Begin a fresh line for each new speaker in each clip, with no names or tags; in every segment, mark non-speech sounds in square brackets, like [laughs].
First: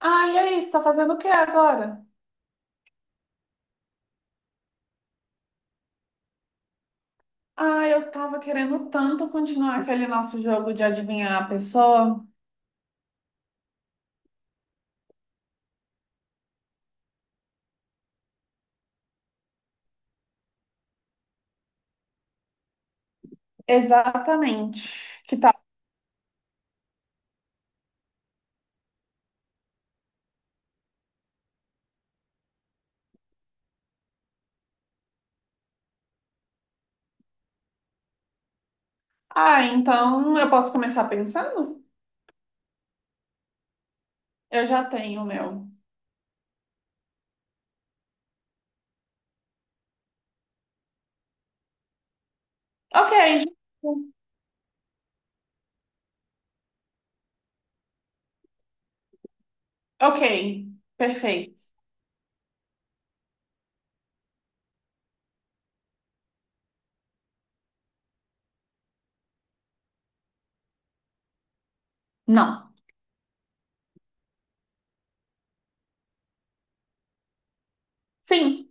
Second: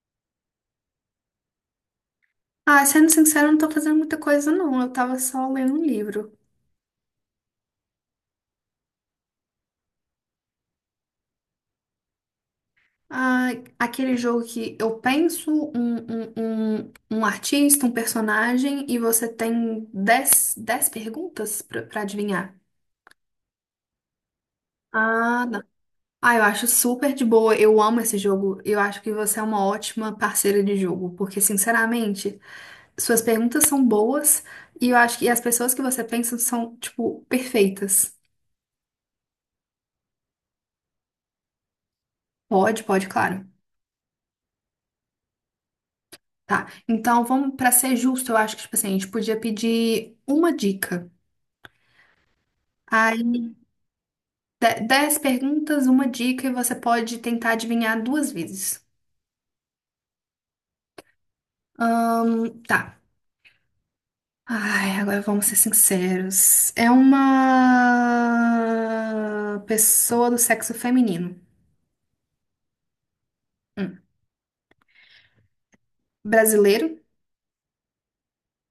Ah, e aí, você tá fazendo o que agora?
Ah, sendo sincero, eu não tô fazendo muita coisa, não. Eu tava só lendo um livro.
Ah, eu tava querendo tanto continuar aquele nosso jogo de adivinhar a pessoa.
Ah, aquele jogo que eu penso um artista, um personagem, e você tem dez perguntas pra adivinhar.
Exatamente. Que
Ah,
tal?
não. Ah, eu acho super de boa. Eu amo esse jogo. Eu acho que você é uma ótima parceira de jogo, porque, sinceramente, suas perguntas são boas e eu acho que as pessoas que você pensa são, tipo, perfeitas.
Ah, então eu posso começar pensando?
Pode, pode, claro.
Eu já tenho o meu.
Tá, então vamos para ser justo, eu acho que tipo assim, a gente podia pedir uma dica.
Ok,
Aí,
justo.
dez perguntas, uma dica, e você pode tentar adivinhar 2 vezes.
Ok, perfeito.
Tá. Ai, agora vamos ser sinceros. É uma pessoa do sexo feminino.
Não.
Hum. Brasileiro,
Sim,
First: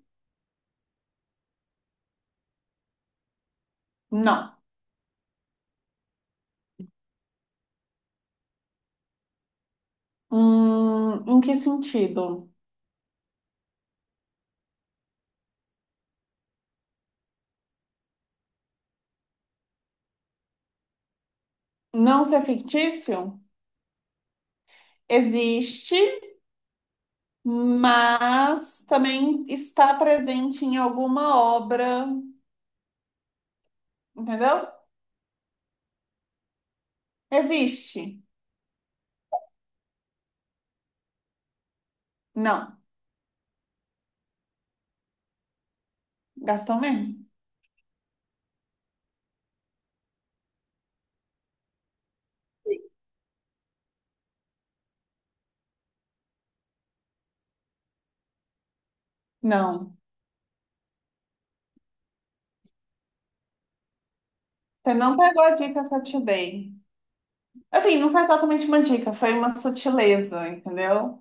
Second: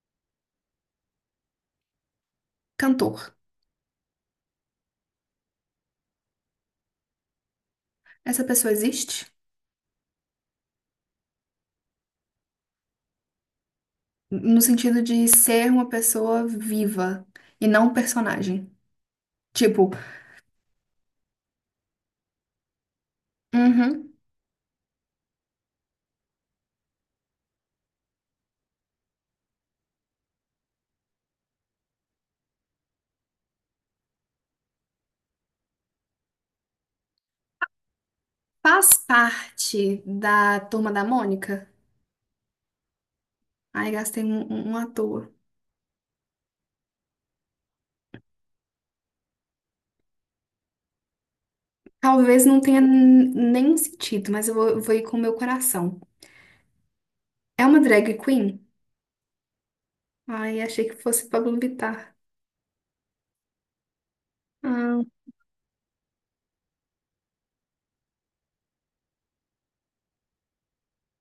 cantor.
não.
Essa pessoa existe?
Em que sentido?
No sentido de ser uma pessoa viva e não um personagem. Tipo,
Não ser fictício?
uhum.
Existe, mas também está presente em alguma obra, entendeu? Existe?
Faz parte da Turma da Mônica?
Não.
Ai, gastei um à toa.
Gastou mesmo?
Talvez não tenha nenhum sentido, mas eu vou, vou ir com o meu coração. É uma drag queen?
Não.
Ai, achei que fosse Pablo Vittar.
Você
Ah,
não pegou a dica que eu te dei. Assim, não foi exatamente uma dica, foi uma sutileza, entendeu?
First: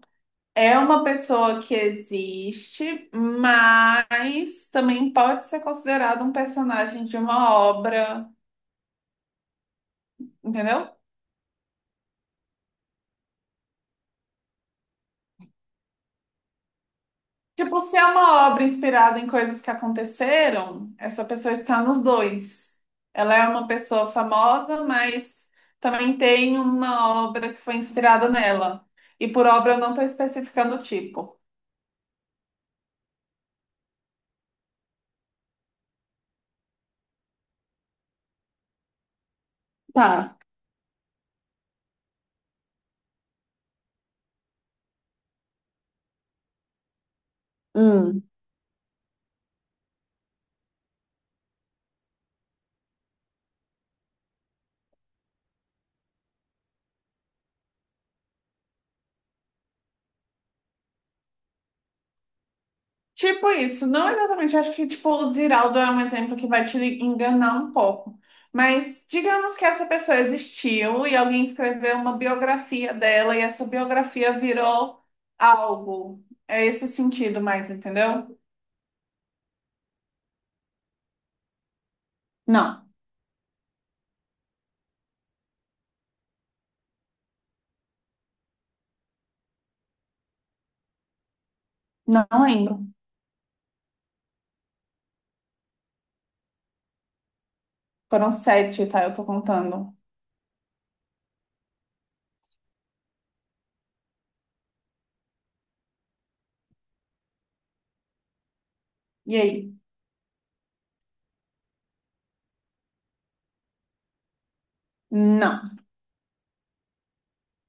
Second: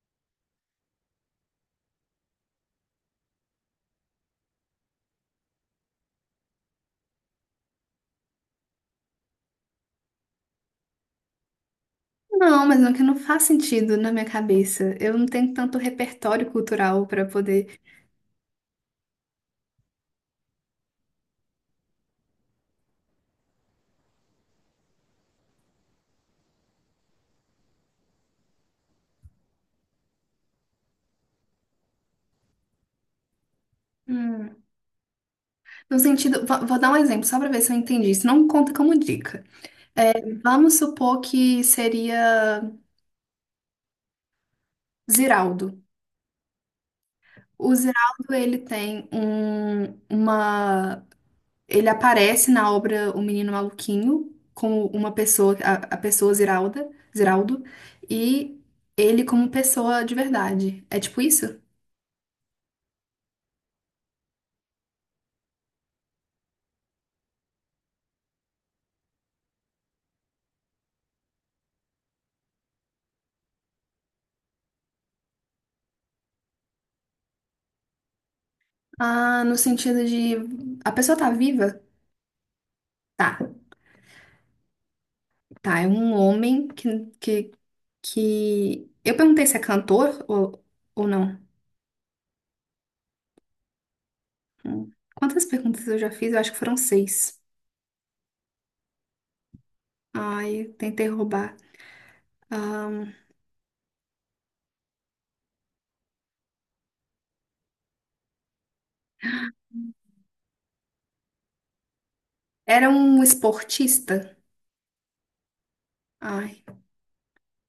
É uma pessoa que existe, mas também pode ser considerado um personagem de uma obra, entendeu?
não, mas não que não faz sentido na minha cabeça. Eu não tenho tanto repertório cultural para poder.
Tipo, se é uma obra inspirada em coisas que aconteceram, essa pessoa está nos dois. Ela é uma pessoa famosa, mas também tem uma obra que foi inspirada nela. E por obra eu não estou especificando o tipo.
Hum. No sentido, vou, vou dar um exemplo só para ver se eu entendi. Isso não conta como dica.
Tá.
Vamos supor que seria Ziraldo. O Ziraldo, ele tem um, uma. Ele aparece na obra O Menino Maluquinho como uma pessoa, a pessoa Ziralda, Ziraldo, e ele como pessoa de verdade. É tipo isso?
Tipo isso, não exatamente. Acho que tipo o Ziraldo é um exemplo que vai te enganar um pouco. Mas digamos que essa pessoa existiu e alguém escreveu uma biografia dela e essa biografia virou algo. É esse sentido mais, entendeu?
Ah, no sentido de a pessoa tá viva?
Não,
Tá, tá. É um homem que... Eu perguntei se é cantor ou não.
não lembro.
Hum. Quantas perguntas eu já fiz? Eu acho que foram seis.
Foram sete, tá? Eu tô contando.
Ai, tentei roubar.
E aí?
Era um esportista?
Não,
Ai,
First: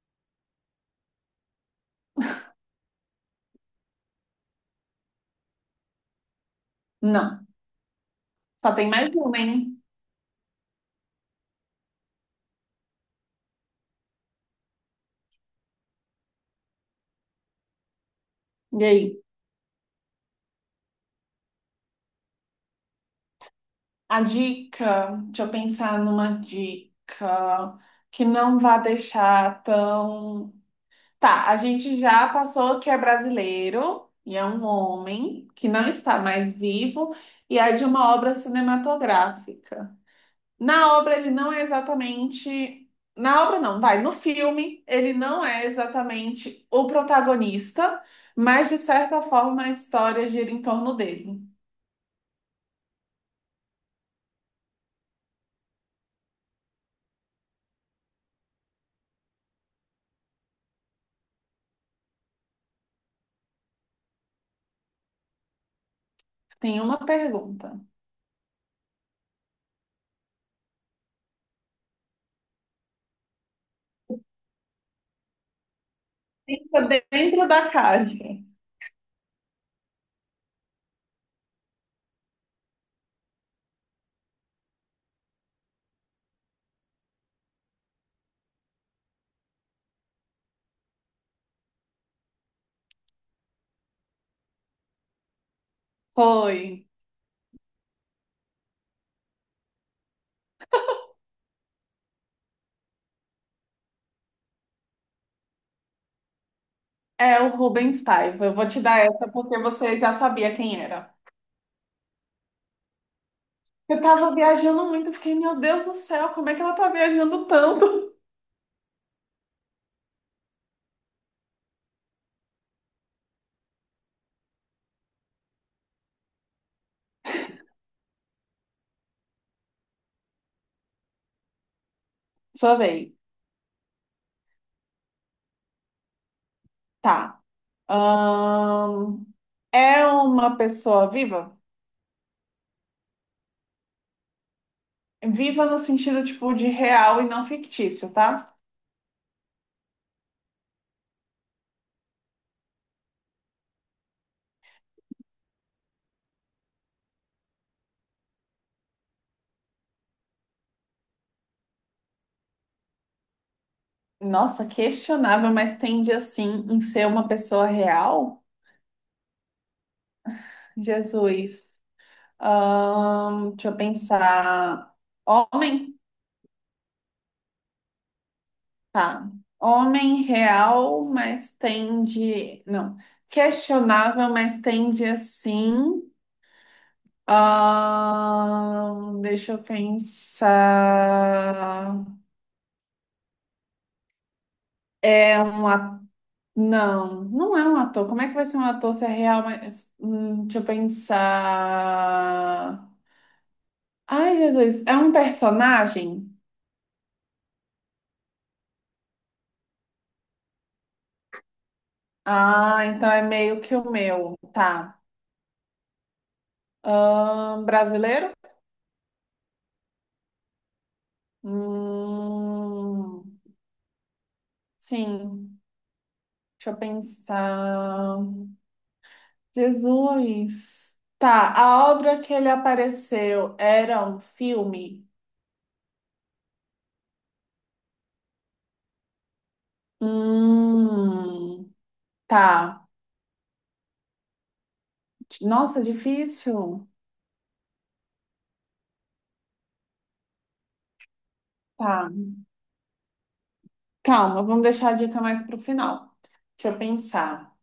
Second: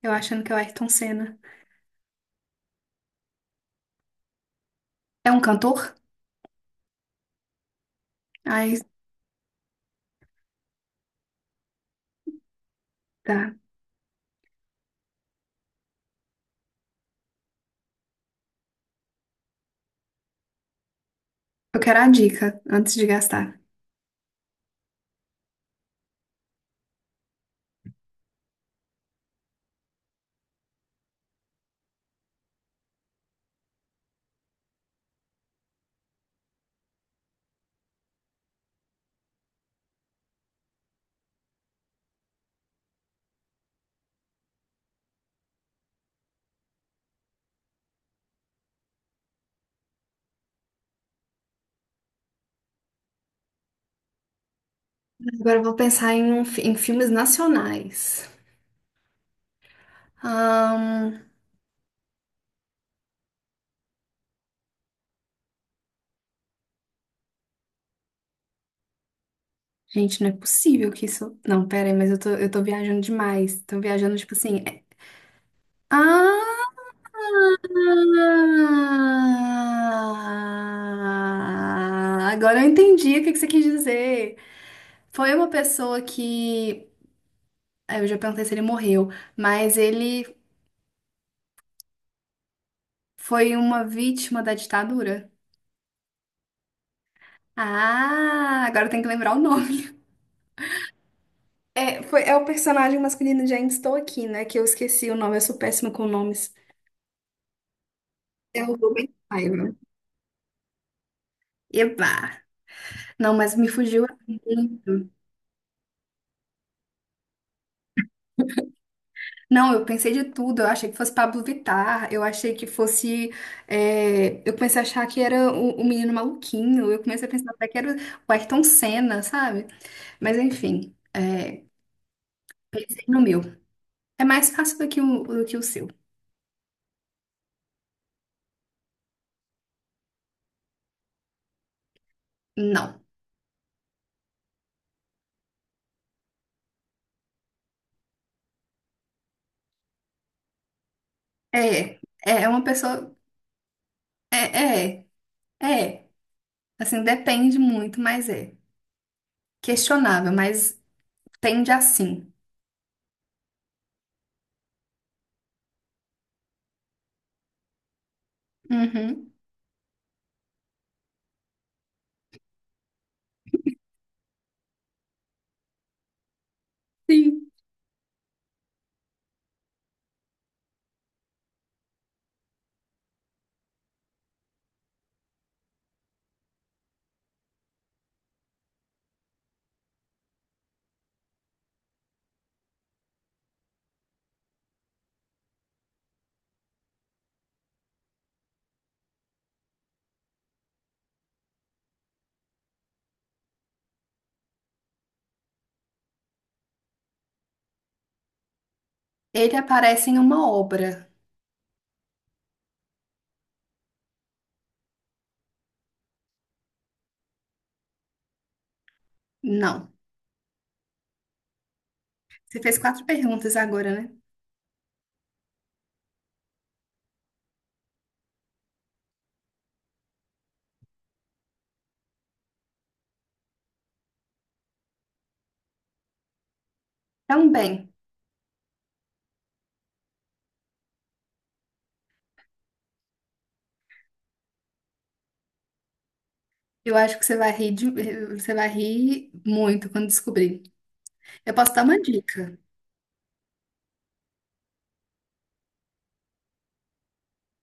eu achando que é o Ayrton Senna. É um cantor?
não. Só
Ai,
tem mais uma, hein?
tá.
E aí?
Eu quero a dica antes de gastar.
A dica, deixa eu pensar numa dica que não vá deixar tão... Tá, a gente já passou que é brasileiro e é um homem que não está mais vivo e é de uma obra cinematográfica. Na obra ele não é exatamente, na obra não, vai, no filme ele não é exatamente o protagonista, mas de certa forma a história gira em torno dele.
Agora eu vou pensar em, em filmes nacionais. Ahn,
Tem uma pergunta.
gente, não é possível que isso. Não, pera aí, mas eu tô viajando demais. Tô viajando, tipo assim. Ah!
Fica dentro da caixa.
Agora eu entendi o que que você quis dizer. Foi uma pessoa que. Eu já perguntei se ele morreu, mas ele foi uma vítima da ditadura?
Foi.
Ah, agora tem que lembrar o nome. É, foi, é o personagem masculino de Ainda Estou Aqui, né? Que eu esqueci o nome, eu sou péssima com nomes.
É o Rubens Paiva. Eu
É
vou
o
te dar
Rubem
essa porque
Paiva.
você já sabia quem era.
Eba! Não, mas me
Eu
fugiu
tava viajando
muito.
muito, eu fiquei, meu Deus do céu, como é que ela tá viajando tanto?
Não, eu pensei de tudo. Eu achei que fosse Pablo Vittar. Eu achei que fosse. Eu comecei a achar que era o menino maluquinho. Eu comecei a pensar até que era o Ayrton Senna, sabe? Mas enfim, é,
[laughs] Sua
pensei
vez.
no meu. É mais fácil do que o seu.
Tá. Ahn, É uma pessoa viva?
Não.
Viva no sentido, tipo, de real e não fictício, tá?
É, é uma pessoa. É, é, é. Assim, depende muito, mas é. Questionável, mas tende a sim.
Nossa, questionável, mas tende, assim, em ser uma pessoa real?
Uhum.
Jesus. Deixa eu pensar. Homem?
Sim.
Tá. Homem real, mas tende... Não. Questionável, mas tende, assim... Deixa eu pensar. É um ator. Não, não é um ator. Como é que vai ser um ator se é real? Mas... deixa eu pensar. Ai, Jesus. É um personagem?
Ele aparece em uma obra.
Ah, então é meio que o meu. Tá. Brasileiro?
Não. Você fez 4
Hum,
perguntas agora, né?
sim. Deixa eu pensar. Jesus. Tá, a obra que ele apareceu era um filme?
Também.
Hum, tá. Nossa, difícil.
Eu acho que você vai rir de- Você vai rir muito quando descobrir. Eu posso dar uma
Tá.
dica.
Calma, vamos deixar a dica mais pro final. Deixa eu pensar.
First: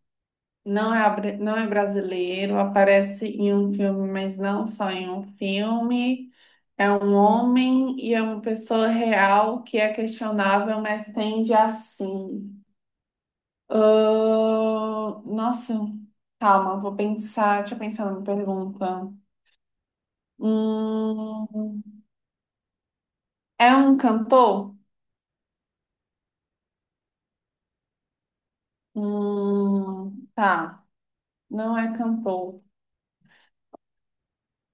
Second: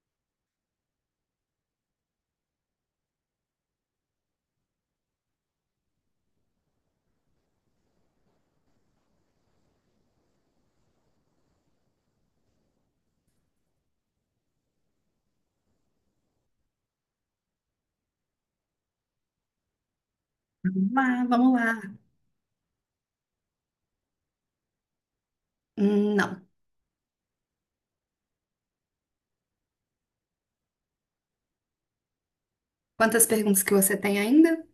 Não é, não é brasileiro, aparece em um filme, mas não só em um filme. É um homem e é uma pessoa real que é questionável, mas tende a sim. Nossa, calma, vou pensar. Deixa eu pensar numa pergunta.
Vamos lá, vamos
Hum,
lá.
é um cantor?
Não.
Tá, não é cantor.
Quantas perguntas que você tem ainda?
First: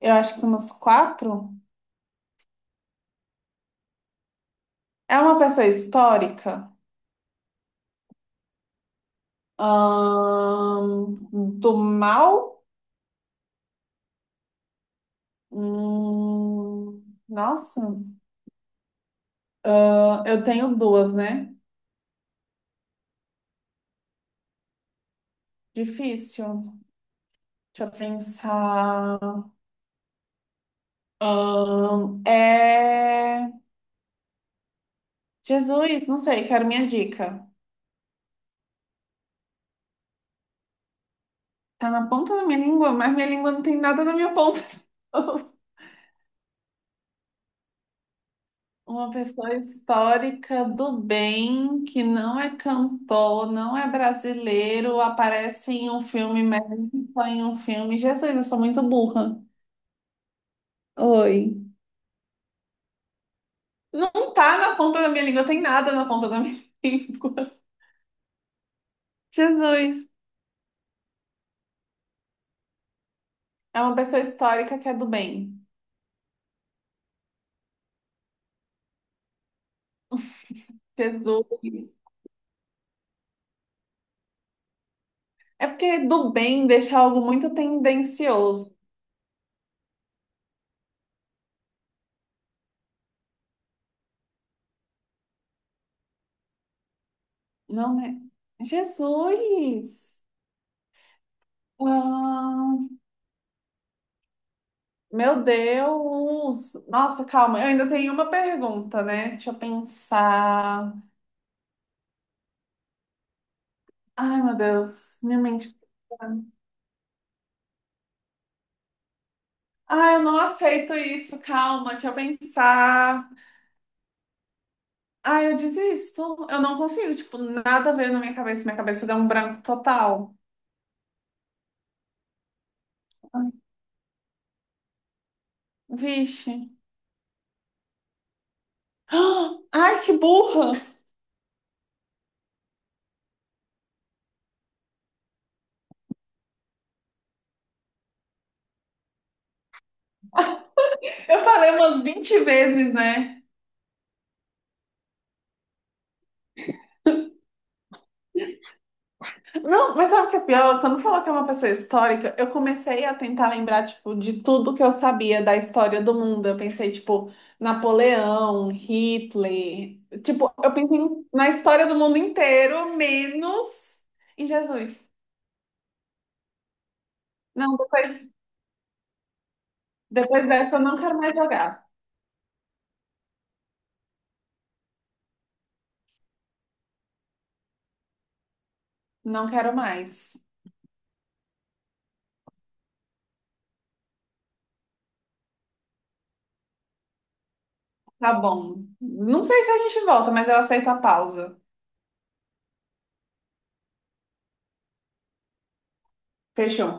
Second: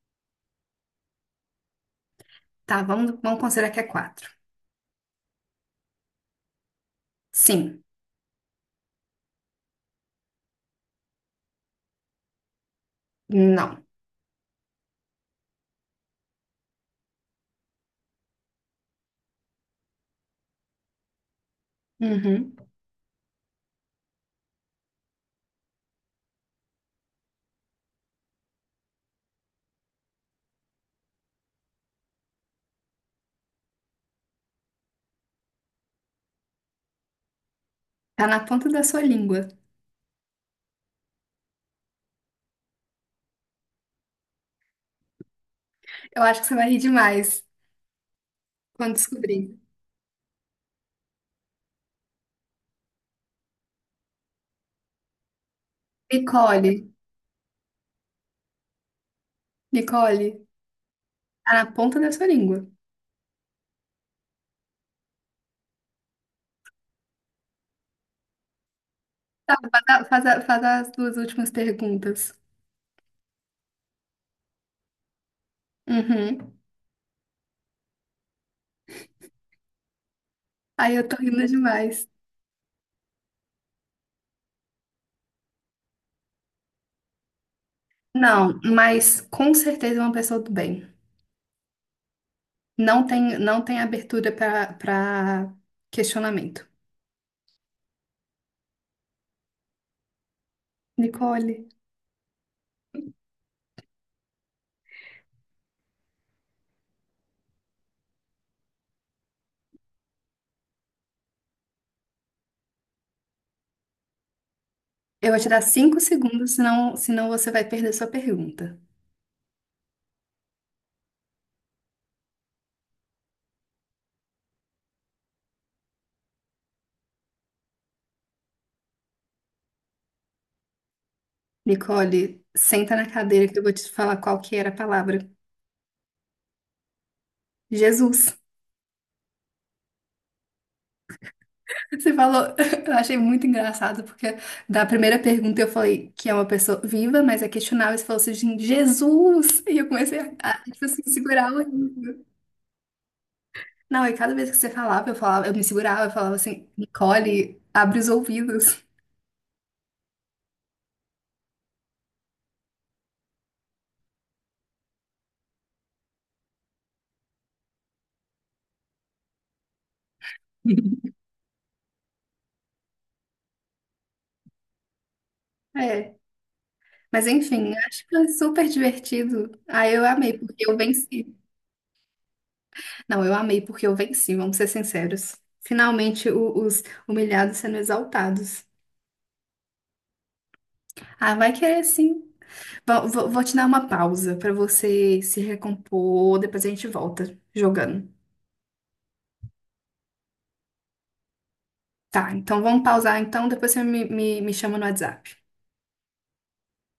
Eu acho que umas quatro.
Tá, vamos considerar que é 4.
É uma pessoa histórica?
Sim.
Ahn, do mal?
Não.
Hum, nossa, eu tenho duas, né?
Uhum.
Difícil. Deixa eu pensar. É. Jesus, não sei, quero minha dica.
Tá na ponta da sua língua.
Tá na ponta da minha língua, mas minha língua não tem nada na minha ponta. [laughs]
Eu acho que você vai rir demais quando
Uma pessoa
descobrir.
histórica do bem que não é cantor, não é brasileiro, aparece em um filme, mas
Nicole,
só em um filme. Jesus, eu sou muito burra.
Nicole,
Oi.
tá na ponta da sua língua.
Não tá na ponta da minha língua, tem nada na ponta da minha [laughs] língua.
Tá,
Jesus.
faz as duas últimas perguntas.
É uma pessoa histórica que é do bem.
Uhum. Aí eu tô rindo
Jesus.
demais.
É porque do bem deixa algo muito
Não,
tendencioso.
mas com certeza é uma pessoa do bem. Não tem, não tem abertura pra questionamento.
Não, né? Jesus!
Nicole,
Ah, meu Deus! Nossa, calma, eu ainda tenho uma pergunta, né? Deixa eu pensar. Ai, meu Deus,
eu
minha
vou te dar
mente.
5 segundos, senão, senão você vai perder sua pergunta.
Ai, eu não aceito isso, calma, deixa eu pensar. Ai, eu desisto. Eu não consigo, tipo, nada veio na minha cabeça deu um branco total.
Nicole, senta na
Ai,
cadeira que eu vou te falar qual que era a palavra.
vixe.
Jesus.
[gasps] Ah, ai, que burra!
Você falou, [laughs] eu achei muito engraçado, porque da primeira pergunta eu falei que é uma pessoa viva, mas é questionável. Você falou assim, Jesus! [laughs] E eu comecei a tipo assim,
Eu
segurar o
falei umas
riso.
20 vezes, né?
Não, e cada vez que você falava, eu me segurava, eu falava assim, Nicole, abre os ouvidos.
Não, mas sabe o que é pior? Quando falou que é uma pessoa histórica, eu comecei a tentar lembrar, tipo, de tudo que eu sabia da história do mundo. Eu pensei, tipo, Napoleão, Hitler. Tipo,
[laughs]
na história do mundo inteiro, menos em Jesus.
É. Mas enfim,
Não,
acho que foi
depois,
super divertido. Ah, eu amei
depois
porque eu
dessa eu não quero
venci.
mais jogar.
Não, eu amei porque eu venci, vamos ser sinceros. Finalmente, os humilhados sendo exaltados.
Não quero mais.
Ah, vai querer sim. Vou te dar uma pausa pra você se recompor, depois a gente volta jogando.
Tá bom. Não sei se a gente volta, mas eu aceito a pausa.
Tá, então vamos pausar então, depois você me chama no WhatsApp.
Fechou.